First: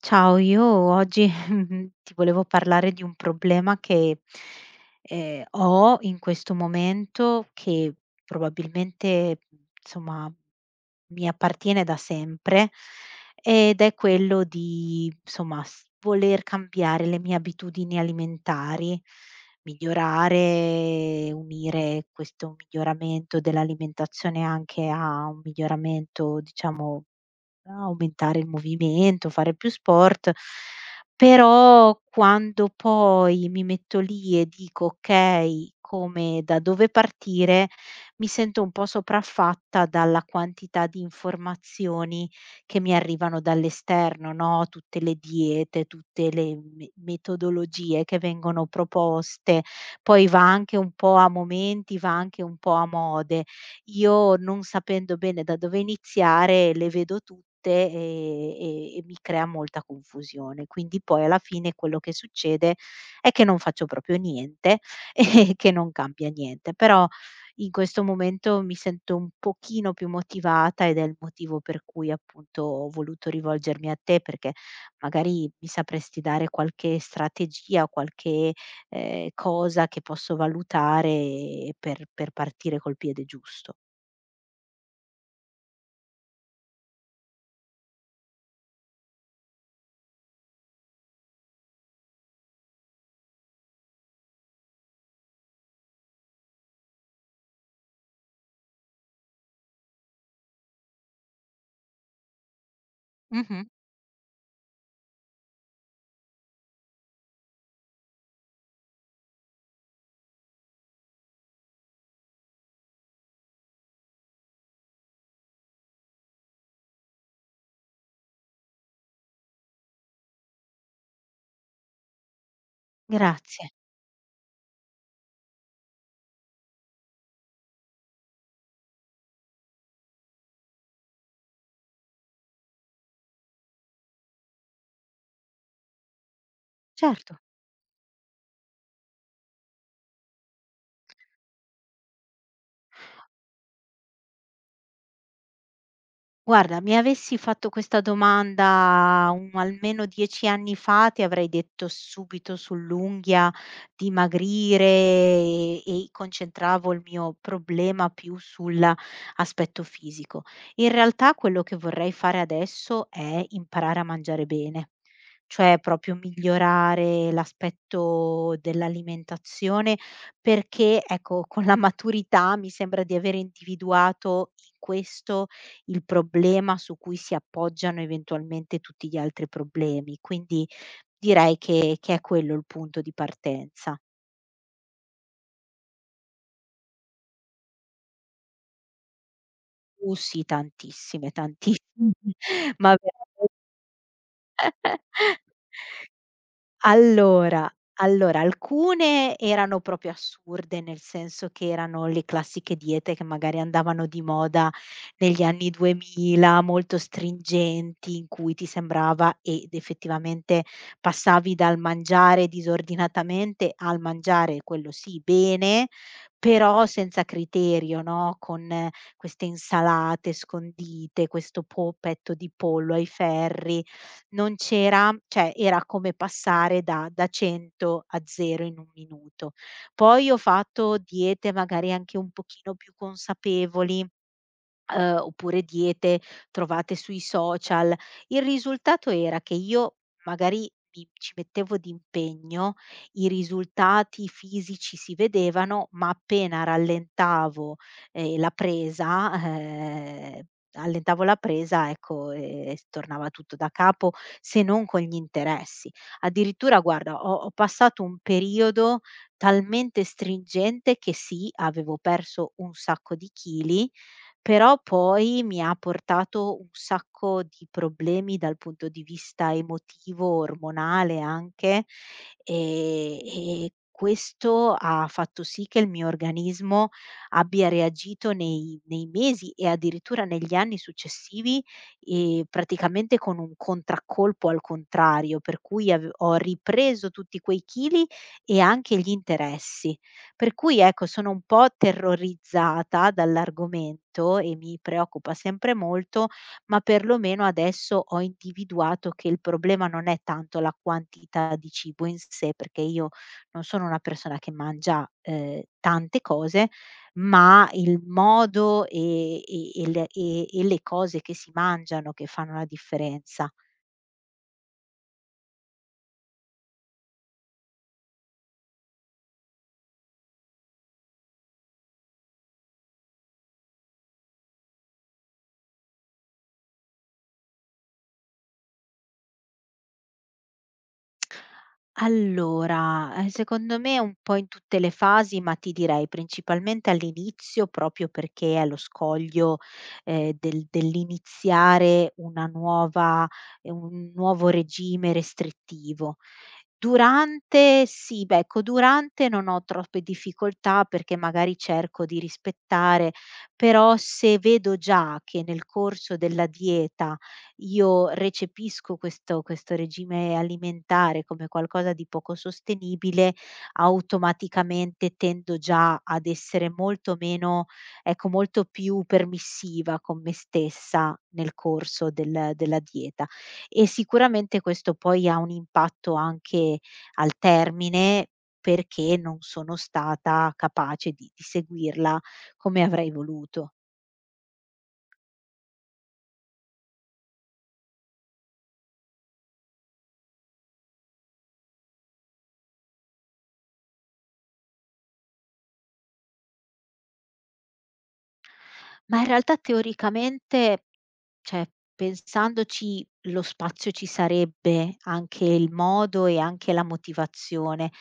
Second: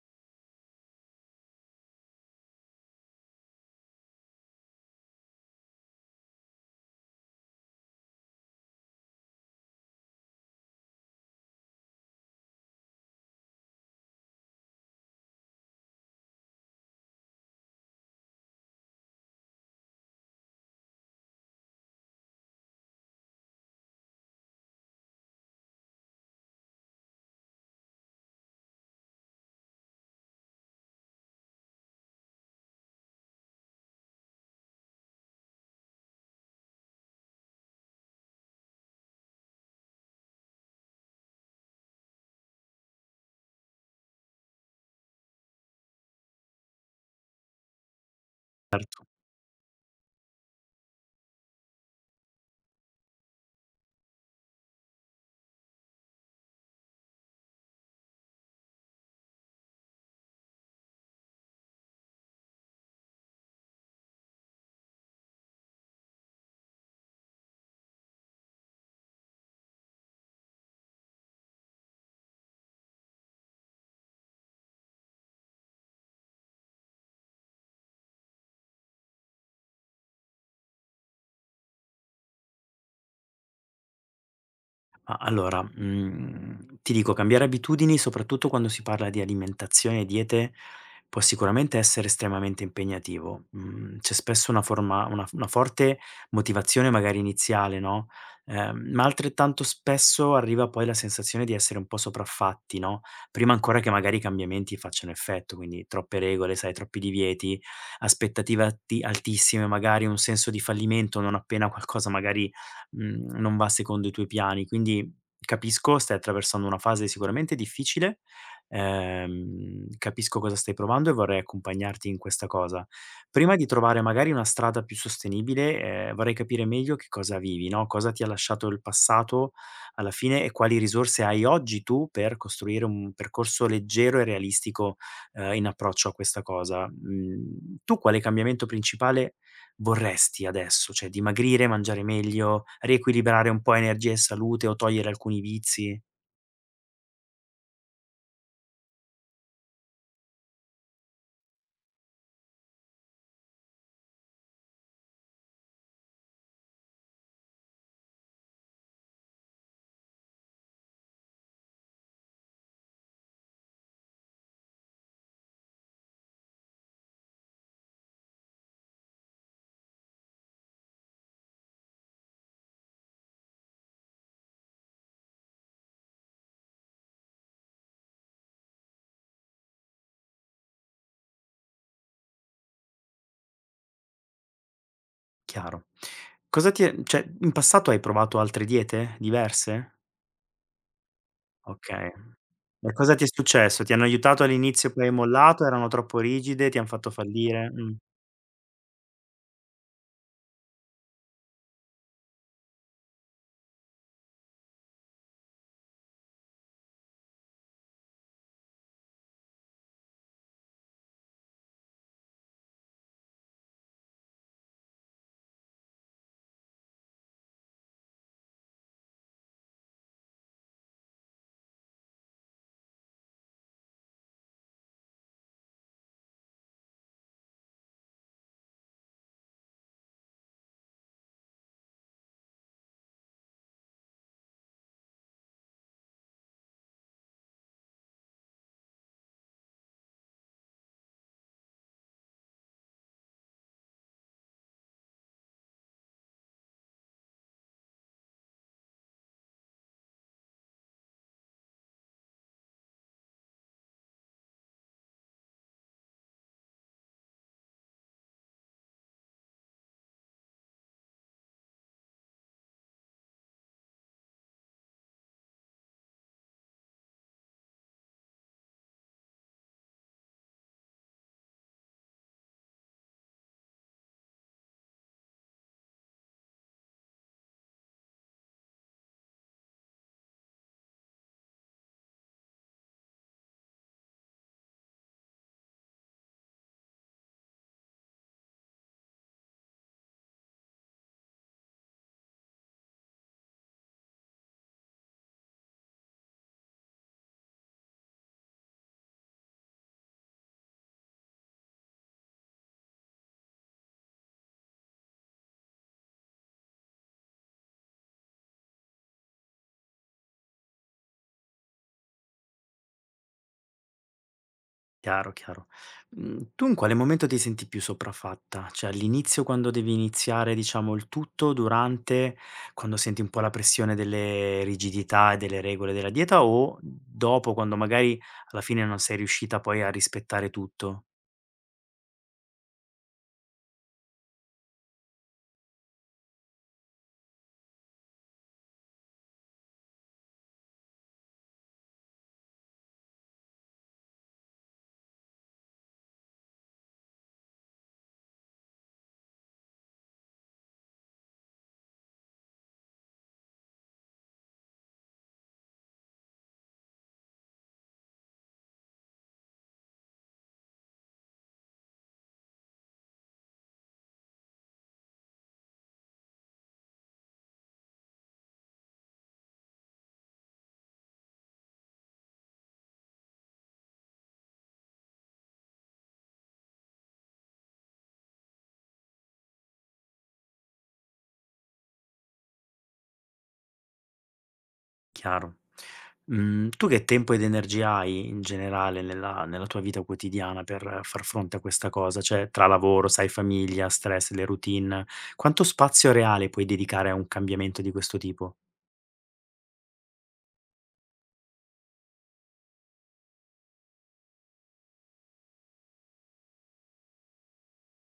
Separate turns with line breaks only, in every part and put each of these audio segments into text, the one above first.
Ciao, io oggi ti volevo parlare di un problema che ho in questo momento, che probabilmente insomma mi appartiene da sempre, ed è quello di insomma voler cambiare le mie abitudini alimentari, migliorare, unire questo miglioramento dell'alimentazione anche a un miglioramento, diciamo, a aumentare il movimento, fare più sport, però quando poi mi metto lì e dico: "Okay, come da dove partire?" Mi sento un po' sopraffatta dalla quantità di informazioni che mi arrivano dall'esterno, no, tutte le diete, tutte le me metodologie che vengono proposte, poi va anche un po' a momenti, va anche un po' a mode. Io non sapendo bene da dove iniziare le vedo tutte e mi crea molta confusione. Quindi poi alla fine quello che succede è che non faccio proprio niente e che non cambia niente, però in questo momento mi sento un pochino più motivata ed è il motivo per cui appunto ho voluto rivolgermi a te perché magari mi sapresti dare qualche strategia, qualche, cosa che posso valutare per partire col piede giusto.
Ma allora, ti dico cambiare abitudini, soprattutto quando si parla di alimentazione e diete, può sicuramente essere estremamente impegnativo. Mhmm, C'è spesso una forma una f una forte motivazione magari iniziale, no, ma altrettanto spesso arriva poi la sensazione di essere un po' sopraffatti, no, prima
Mh-mh.
ancora che magari i cambiamenti facciano effetto, quindi troppe regole, sai, troppi divieti, aspettative atti altissime, magari un senso di fallimento non appena qualcosa magari non va secondo i tuoi piani. Quindi capisco, stai attraversando una fase sicuramente difficile, capisco cosa stai provando e vorrei accompagnarti in questa cosa. Prima di
Grazie.
trovare magari una strada più sostenibile, vorrei capire meglio che cosa vivi, no, cosa ti ha lasciato il passato alla fine e quali risorse hai oggi tu per costruire un percorso leggero e realistico, in approccio a questa cosa.
Certo.
Mhmm, Tu quale cambiamento principale vorresti adesso? Cioè dimagrire, mangiare meglio, riequilibrare un po' energia e salute o togliere alcuni vizi?
Guarda, mi avessi fatto questa domanda un almeno 10 anni fa, ti avrei detto subito sull'unghia, dimagrire e concentravo il mio problema più sull'aspetto fisico. In realtà quello che vorrei fare adesso è imparare a mangiare bene, cioè proprio migliorare l'aspetto dell'alimentazione perché, ecco, con la maturità mi sembra di aver individuato in questo il problema su cui si appoggiano eventualmente tutti gli altri problemi. Quindi direi che è quello il punto di partenza.
Chiaro. Cosa ti è cioè In passato hai provato altre diete diverse?
Sì, tantissime,
Okay.
tantissime,
E
ma
cosa ti è
verame
successo? Ti hanno aiutato all'inizio poi hai mollato, erano troppo rigide, ti han fatto
Allora,
fallire? Mh.
alcune erano proprio assurde, nel senso che erano le classiche diete che magari andavano di moda negli anni 2000, molto stringenti, in cui ti sembrava ed effettivamente passavi dal mangiare disordinatamente al mangiare, quello sì, bene, però senza criterio, no, con queste insalate scondite, questo po petto di pollo ai ferri, non c'era, cioè era come passare da 100 a 0 in 1 minuto. Poi ho fatto diete magari anche un pochino più consapevoli, oppure diete trovate sui social. Il risultato era che io magari mi ci mettevo d'impegno, i risultati fisici si vedevano, ma appena rallentavo, ehm, la presa, ehm, allentavo la presa, ecco, s tornava tutto da capo, se non con gli interessi. Addirittura guarda, ho passato un periodo talmente stringente che sì, avevo perso un sacco di chili, però poi mi ha portato un sacco di problemi dal punto di vista emotivo, ormonale anche, e questo ha fatto sì che il mio organismo abbia reagito nei mesi e addirittura negli anni successivi, praticamente con un contraccolpo al contrario, per cui ave ho ripreso tutti quei chili e anche gli interessi. Per cui ecco, sono un po' terrorizzata dall'argomento e mi preoccupa sempre molto, ma perlomeno adesso ho individuato che il problema non è tanto la quantità di cibo in sé, perché io non sono una persona che mangia, tante cose, ma il modo e le cose che si mangiano che fanno la differenza.
Chiaro, chiaro. Tu in quale momento ti senti più sopraffatta? Cioè all'inizio quando devi iniziare diciamo il tutto, durante, quando senti un po' la pressione delle rigidità e delle regole della dieta o dopo quando magari alla fine non sei riuscita poi a rispettare tutto?
Allora, secondo me è un po' in tutte le fasi, ma ti direi principalmente all'inizio, proprio perché è lo scoglio, dell'iniziare una nuova un nuovo regime restrittivo. Durante sì, beh, ecco, durante non ho troppe difficoltà perché magari cerco di rispettare, però se vedo già che nel corso della dieta io recepisco questo regime alimentare come qualcosa di poco sostenibile, automaticamente tendo già ad essere molto meno, ecco, molto più permissiva con me stessa nel corso della dieta. E sicuramente questo poi ha un impatto anche al termine, perché non sono stata capace di seguirla come avrei voluto.
Chiaro. Tu che tempo ed energia hai in generale nella tua vita quotidiana per far fronte a questa cosa? Cioè tra lavoro, sai, famiglia, stress, le routine, quanto spazio reale puoi dedicare a un cambiamento di questo tipo?
Ma in realtà teoricamente, cioè, pensandoci lo spazio ci sarebbe, anche il modo e anche la motivazione.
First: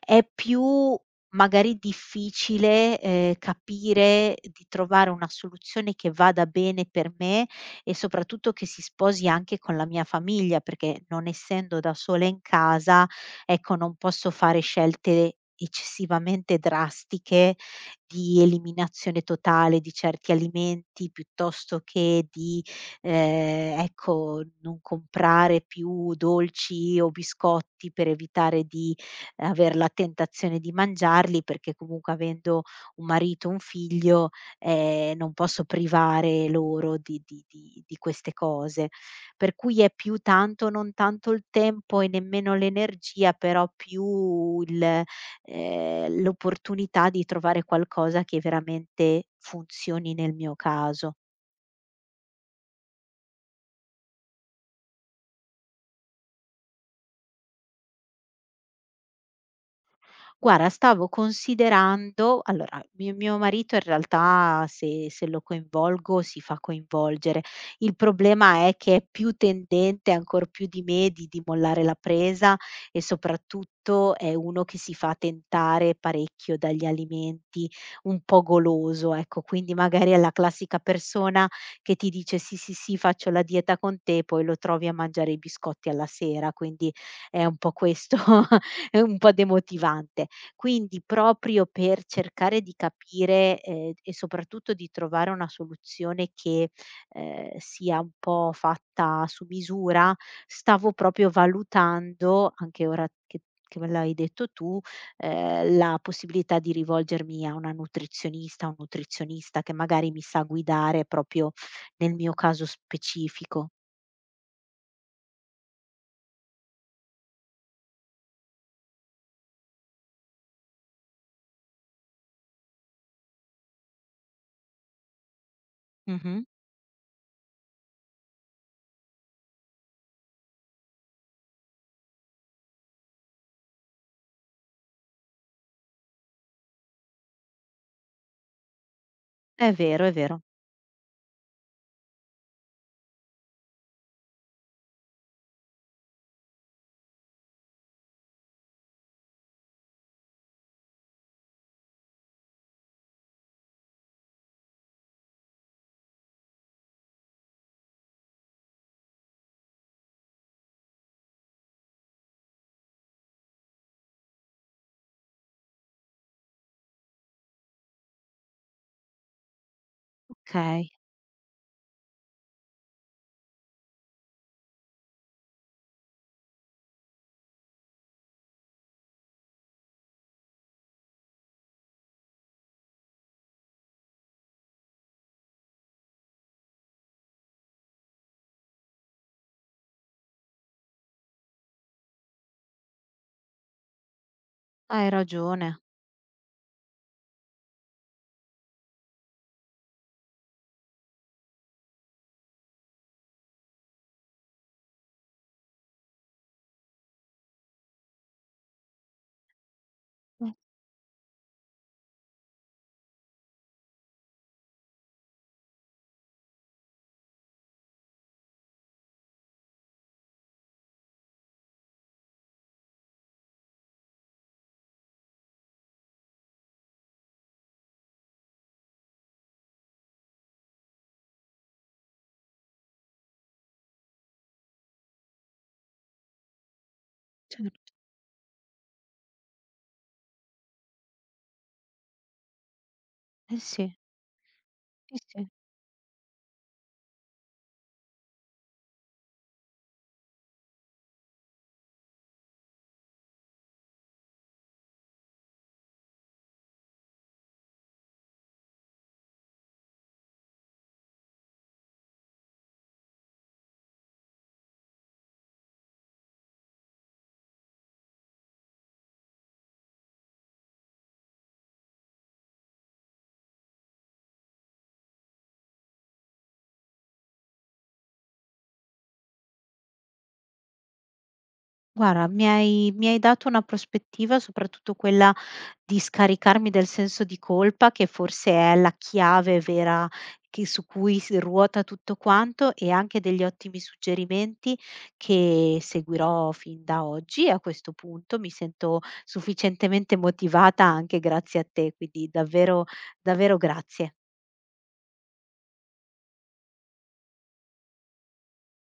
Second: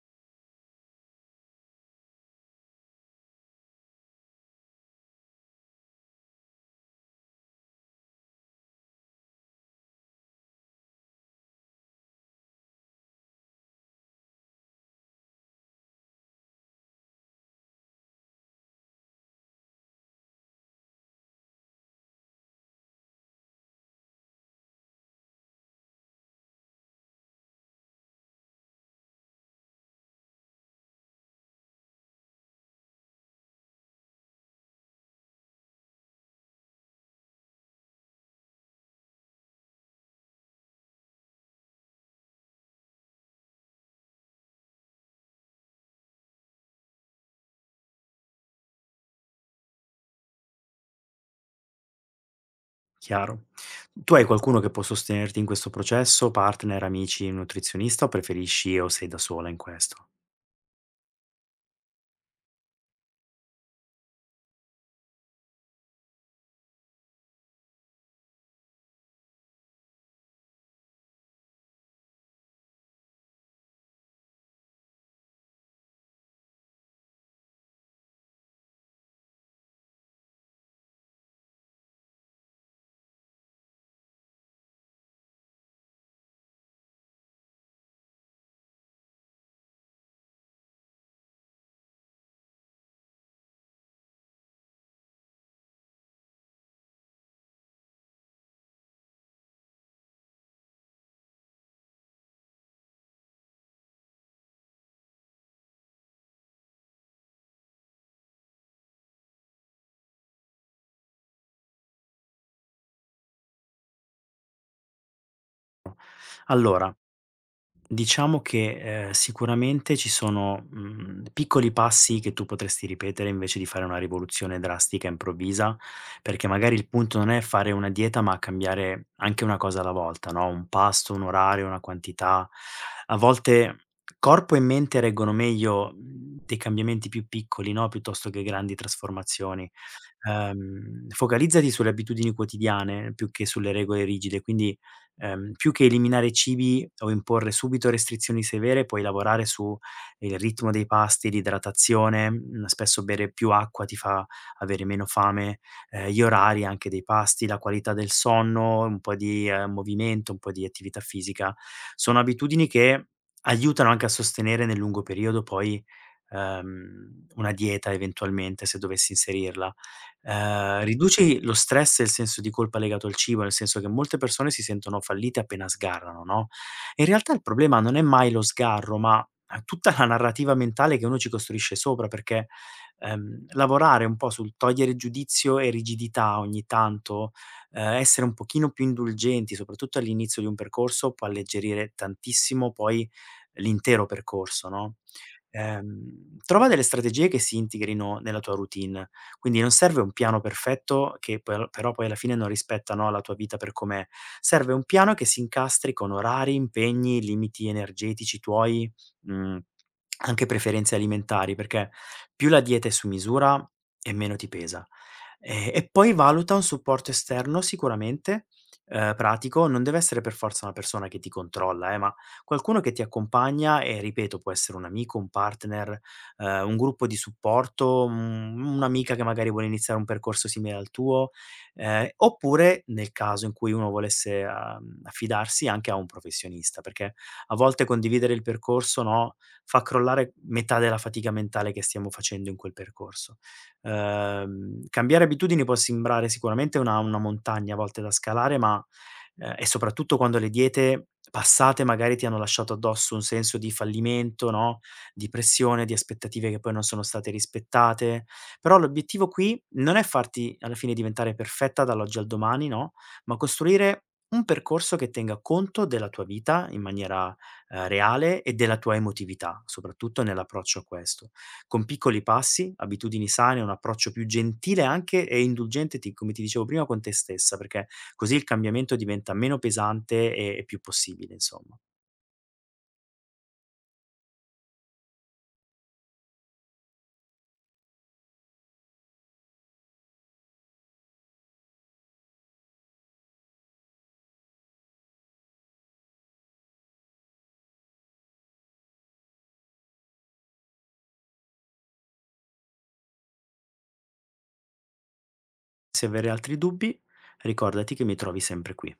È più magari difficile, capire di trovare una soluzione che vada bene per me e soprattutto che si sposi anche con la mia famiglia, perché non essendo da sola in casa, ecco, non posso fare scelte eccessivamente drastiche di eliminazione totale di certi alimenti, piuttosto che di ecco, non comprare più dolci o biscotti per evitare di aver la tentazione di mangiarli, perché comunque avendo un marito, un figlio, non posso privare loro di queste cose. Per cui è più tanto non tanto il tempo e nemmeno l'energia, però più il l'opportunità di trovare qualcosa che veramente funzioni nel mio caso.
Chiaro. Tu hai qualcuno che può sostenerti in questo processo? Partner, amici, nutrizionista o preferisci o sei da sola in questo?
Guarda, stavo considerando allora, mio marito in realtà se lo coinvolgo si fa coinvolgere. Il problema è che è più tendente, ancor più di me, di mollare la presa e soprattutto è uno che si fa tentare parecchio dagli alimenti, un po' goloso, ecco. Quindi magari è la classica persona che ti dice: "Sì, sì, sì, faccio la dieta con te", poi lo trovi a mangiare i biscotti alla sera, quindi è un po' questo è un po' demotivante. Quindi proprio per cercare di capire, e soprattutto di trovare una soluzione che, sia un po' fatta su misura, stavo proprio valutando, anche ora che me l'hai detto tu, la possibilità di rivolgermi a una nutrizionista, un nutrizionista che magari mi sa guidare proprio nel mio caso specifico.
Allora, diciamo che, sicuramente ci sono, piccoli passi che tu potresti ripetere invece di fare una rivoluzione drastica, improvvisa,
Mh-mh.
perché magari il punto non è fare una dieta, ma cambiare anche una cosa alla volta, no, un pasto, un orario, una quantità. A volte corpo e mente reggono meglio, dei cambiamenti più piccoli, no, piuttosto che grandi trasformazioni.
È vero, è vero.
Focalizzati sulle abitudini quotidiane più che sulle regole rigide, quindi più che eliminare cibi o imporre subito restrizioni severe, puoi lavorare su il ritmo dei pasti, l'idratazione, spesso bere più acqua ti fa avere meno fame, gli orari anche dei pasti, la qualità del sonno, un po' di, movimento, un po' di attività fisica. Sono abitudini che aiutano anche a sostenere nel lungo periodo poi, una dieta eventualmente se dovessi inserirla.
Okay,
Riduci lo stress e il senso di colpa legato al cibo, nel senso che molte persone si sentono fallite appena sgarrano, no, in realtà il problema non è mai lo sgarro, ma tutta la narrativa mentale che uno ci costruisce sopra, perché, lavorare un po' sul togliere giudizio e rigidità ogni tanto, essere un pochino più indulgenti, soprattutto all'inizio di un percorso, può alleggerire tantissimo poi l'intero percorso, no,
hai ragione.
trova delle strategie che si integrino nella tua routine. Quindi non serve un piano perfetto che per però poi alla fine non rispetta, no, la tua vita per com'è. Serve un piano che si incastri con orari, impegni, limiti energetici tuoi, mhmm, anche
Eh,
preferenze alimentari, perché più la dieta è su misura e meno ti pesa. E poi valuta un supporto esterno sicuramente, pratico, non deve essere per forza una persona che ti controlla ma qualcuno che ti accompagna e ripeto può essere un amico, un partner, un gruppo di supporto, un'amica che magari vuole iniziare un percorso simile al tuo, oppure nel caso in cui uno volesse, affidarsi anche a un professionista, perché a
cer
volte condividere il percorso, no, fa crollare metà della fatica mentale che stiamo facendo in quel percorso.
Eh sì. Sì,
Cambiare
sì.
abitudini può sembrare sicuramente una montagna a volte da scalare, ma e soprattutto quando le diete passate magari ti hanno lasciato addosso un senso di fallimento, no, di pressione, di aspettative che poi non sono state rispettate. Però l'obiettivo qui non è farti alla fine diventare perfetta dall'oggi al domani, no, ma costruire un percorso che tenga conto della tua vita in maniera, reale e della tua emotività, soprattutto nell'approccio a questo. Con piccoli passi, abitudini sane, un approccio più gentile anche e indulgente ti come ti dicevo prima, con te stessa, perché così il cambiamento diventa meno pesante e più possibile, insomma.
Guarda, mi hai dato una prospettiva, soprattutto quella di scaricarmi del senso di colpa, che forse è la chiave vera che su cui si ruota tutto quanto, e anche degli ottimi suggerimenti che seguirò fin da oggi. A questo punto mi sento sufficientemente motivata anche grazie a te, quindi davvero davvero grazie.
Se avere altri dubbi, ricordati che mi trovi sempre qui.